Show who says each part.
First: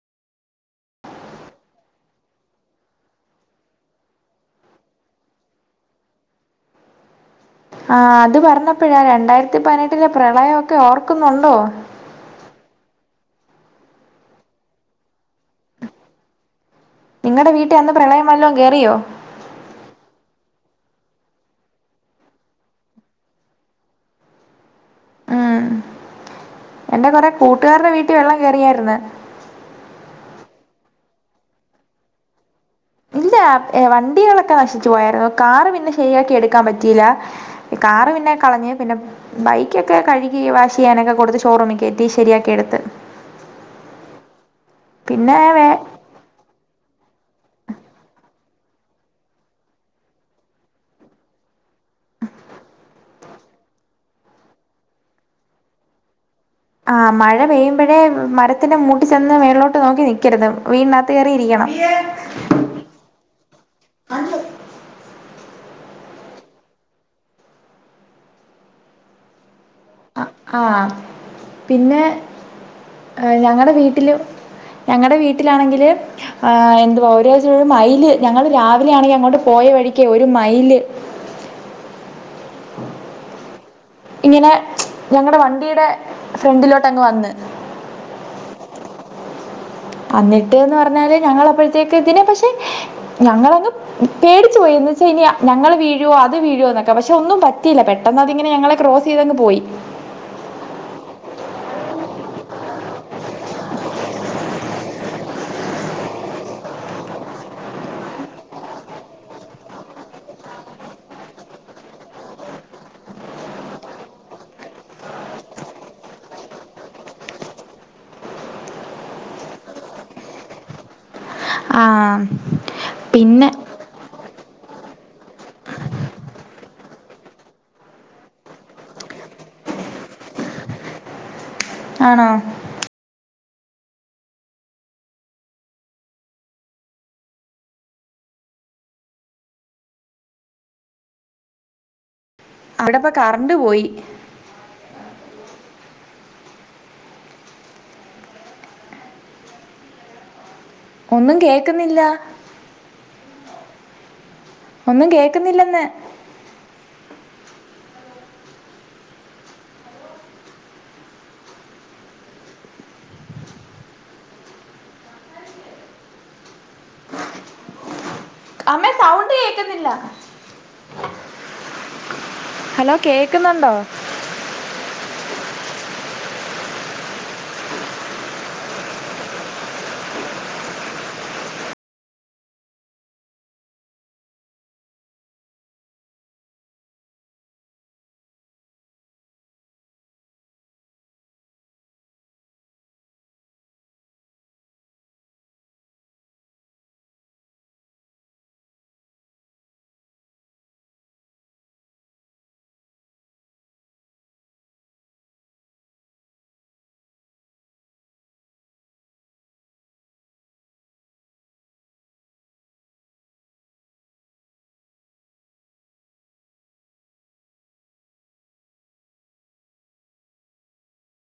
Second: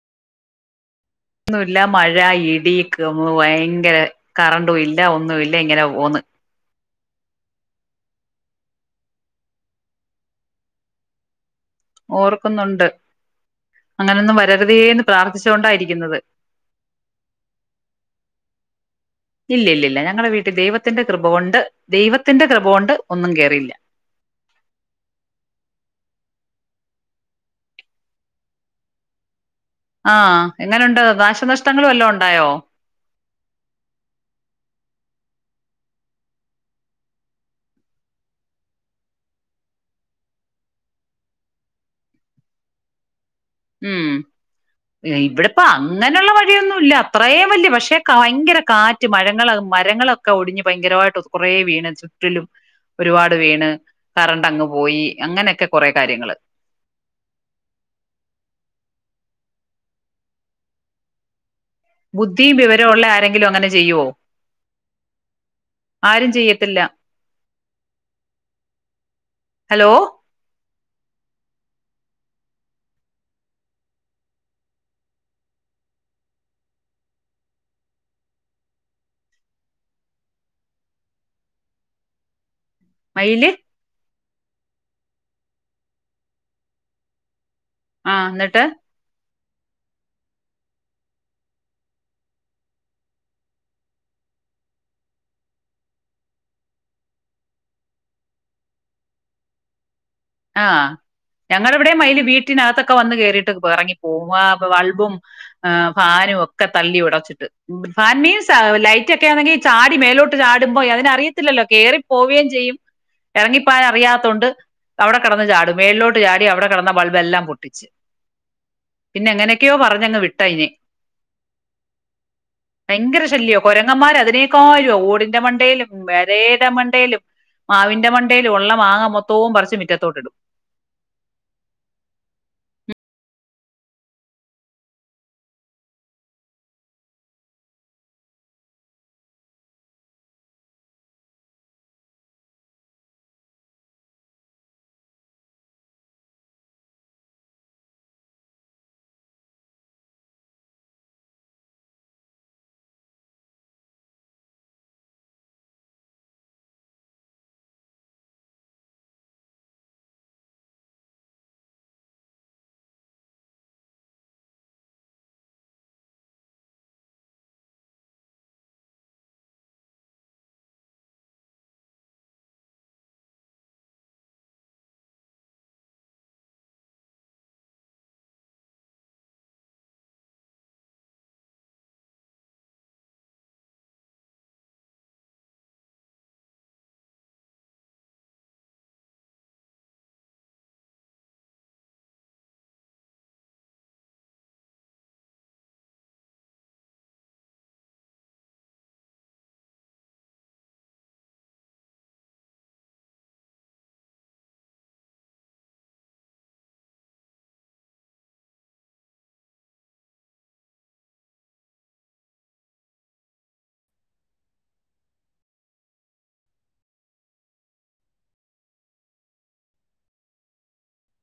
Speaker 1: ന്നുല്ല. മഴ ഇടി ഗമ്മോ ഭയങ്കര കറണ്ടും ഇല്ല. ഒന്നും ഇല്ല ഇങ്ങനെ പോന്ന്.
Speaker 2: ആഹ് ത് പറഞ്ഞപ്പഴാ രണ്ടായിരത്തി പതിനെട്ടിലെ പ്രളയൊക്കെ ഓർക്കുന്നുണ്ടോ?
Speaker 1: ഓർക്കുന്നുണ്ട്. അങ്ങനൊന്നും വരരുതേന്ന് പ്രാർത്ഥിച്ച് കൊണ്ടായിരിക്കുന്നത്.
Speaker 2: നിങ്ങടെ വീട്ടിൽ അന്ന് പ്രളയം വല്ലോ കേറിയോ?
Speaker 1: ഇല്യ ല്യ ല്യ ഞങ്ങടെ വീട്ടിൽ ദൈവത്തിന്റെ കൃപ കൊണ്ട് ദൈവത്തിന്റെ കൃപോണ്ട് ഒന്നും കേറിയില്ല.
Speaker 2: ആഹ് എന്റെ കൊറെ കൂട്ടുകാരുടെ വീട്ടിൽ വെള്ളം കേറിയാര്ന്ന്.
Speaker 1: ആഹ് എങ്ങനുണ്ട്. നാശനഷ്ടങ്ങള് വല്ലോം ഉണ്ടായോ?
Speaker 2: ഇല്ല വണ്ടികളൊക്കെ നശിച്ച് പോയായിരുന്നു കാറ് പിന്നെ ശരിയാക്കി എട്ക്കാൻ പറ്റിയില്ല കാറ് പിന്നെ കളഞ്ഞെ പിന്നെ ബൈക്കൊക്കെ കഴുകി വാഷ് ചെയ്യാനൊക്കെ കൊടുത്ത് ഷോറൂമി കേറ്റി ശരിയാക്കി എടുത്ത്
Speaker 1: ഉം
Speaker 2: പിന്നെ വേ
Speaker 1: ഇവിടെപ്പം അം ങ്ങനെള്ള വഴിയൊന്നുല്ല അത്രയും വലിയ പക്ഷേ ഭയങ്കര കാറ്റ് മഴങ്ങള് മരങ്ങളൊക്കെ ഒടിഞ്ഞ് ഭയങ്കരായിട്ട് കൊറെ വീണ് ചുറ്റിലും ഒരുപാട് വീണ് കറണ്ട് അങ്ങ് പോയി അങ്ങനെക്കെ കൊറെ കാര്യങ്ങള്
Speaker 2: ആഹ് മഴ പെയ്യുമ്പോഴേ മരത്തിന്റെ മൂട്ടി ചെന്ന് മേളിലോട്ട് നോക്കി നിക്കരുത് വീടിനകത്ത് കേറി ഇരിക്കണം
Speaker 1: ബുദ്ധിംവിവരുള്ള ആരെങ്കിലും അങ്ങനെ ചെയ്യുവോ ആരും ചെയ്യത്തില്ല ഹലോ
Speaker 2: ആഹ് പിന്നെ ഹേ ഞങ്ങടെ വീട്ടില് ഞങ്ങടെ വീട്ടിലാണെങ്കില് ആഹ് എന്തുവാ ഒരാഴ്ച ഒരു മൈല് ഞങ്ങള് രാവിലെ ആണെങ്കിൽ അങ്ങോട്ട് പോയ വഴിക്ക് ഒര് മൈല്
Speaker 1: മൈല്
Speaker 2: ഇങ്ങനെ ഞങ്ങടെ വണ്ടിയിടെ ഫ്രണ്ടിലോട്ട് അങ്ങ് വന്ന്
Speaker 1: ആഹ് ന്നിട്ട്
Speaker 2: അന്നിട്ട്ന്ന് പറഞ്ഞാല് ഞങ്ങളപ്പോഴത്തേക്ക് പിന്നെ പക്ഷെ ഞങ്ങളങ് പേടിച്ച് പോയി ന്ന് വെച്ചാ ഇനി ഞങ്ങൾ വീഴുവോ അത് വീഴുവോ എന്നൊക്കെ പക്ഷെ ഒന്നും പറ്റിയില്ല പെ ഒന്നാതിങ്ങനെ ഞങ്ങളെ ക്രോസ് ചെയ്തങ് പോയി
Speaker 1: ആഹ് ഞങ്ങളവിടെയും മൈല് വീട്ടിനകത്തൊക്കെ വന്ന് കേറിട്ട് എറങ്ങി പോവും ആഹ് വൾബും ആഹ് ഭാരോ ഒക്കെ തള്ളി വെടെ വെച്ചിട്ട് ഫാൻ മീൻസ് ലൈറ്റ് ഒക്കെ ആണെങ്കിൽ ചാടി മേലോട്ട് ചാടുമ്പോ അതിനറിയത്തില്ലല്ലോ കേറി പോവുകയും ചെയ്യും എറങ്ങിപ്പായാൻ അറിയാത്തോണ്ട് അവിടെ കെട്ന്ന് ചാടും മേളിലോട്ട് ചാടി അവിടെ കെടന്ന ബൾബല്ലാം പൊട്ടിച്ച് പിന്നെ എങ്ങനെയൊക്കെയോ പറഞ്ഞങ്ങ് വിട്ടയ്നെ
Speaker 2: ആഹ്
Speaker 1: ഭയങ്കര
Speaker 2: പിന്നെ
Speaker 1: ശല്യോം കൊരങ്ങന്മാര് അതിനേക്കാരും ഓടിന്റെ മണ്ടേയിലും പെരയൻ്റെ മണ്ടേയിലും മാവിന്റെ മണ്ടേയില് ഒള്ള മാങ്ങ മൊത്തവും പറിച്ച് മിറ്റത്തോട്ടിടും
Speaker 2: ആണോ വിടപ്പ കറണ്ട് പോയി ഒന്നും കേക്കുന്നില്ല ഒന്നും കേക്കുന്നില്ലന്ന് അമ്മേ സൗണ്ട് കേക്കുന്നില്ല ഹലോ കേക്കുന്നുണ്ടോ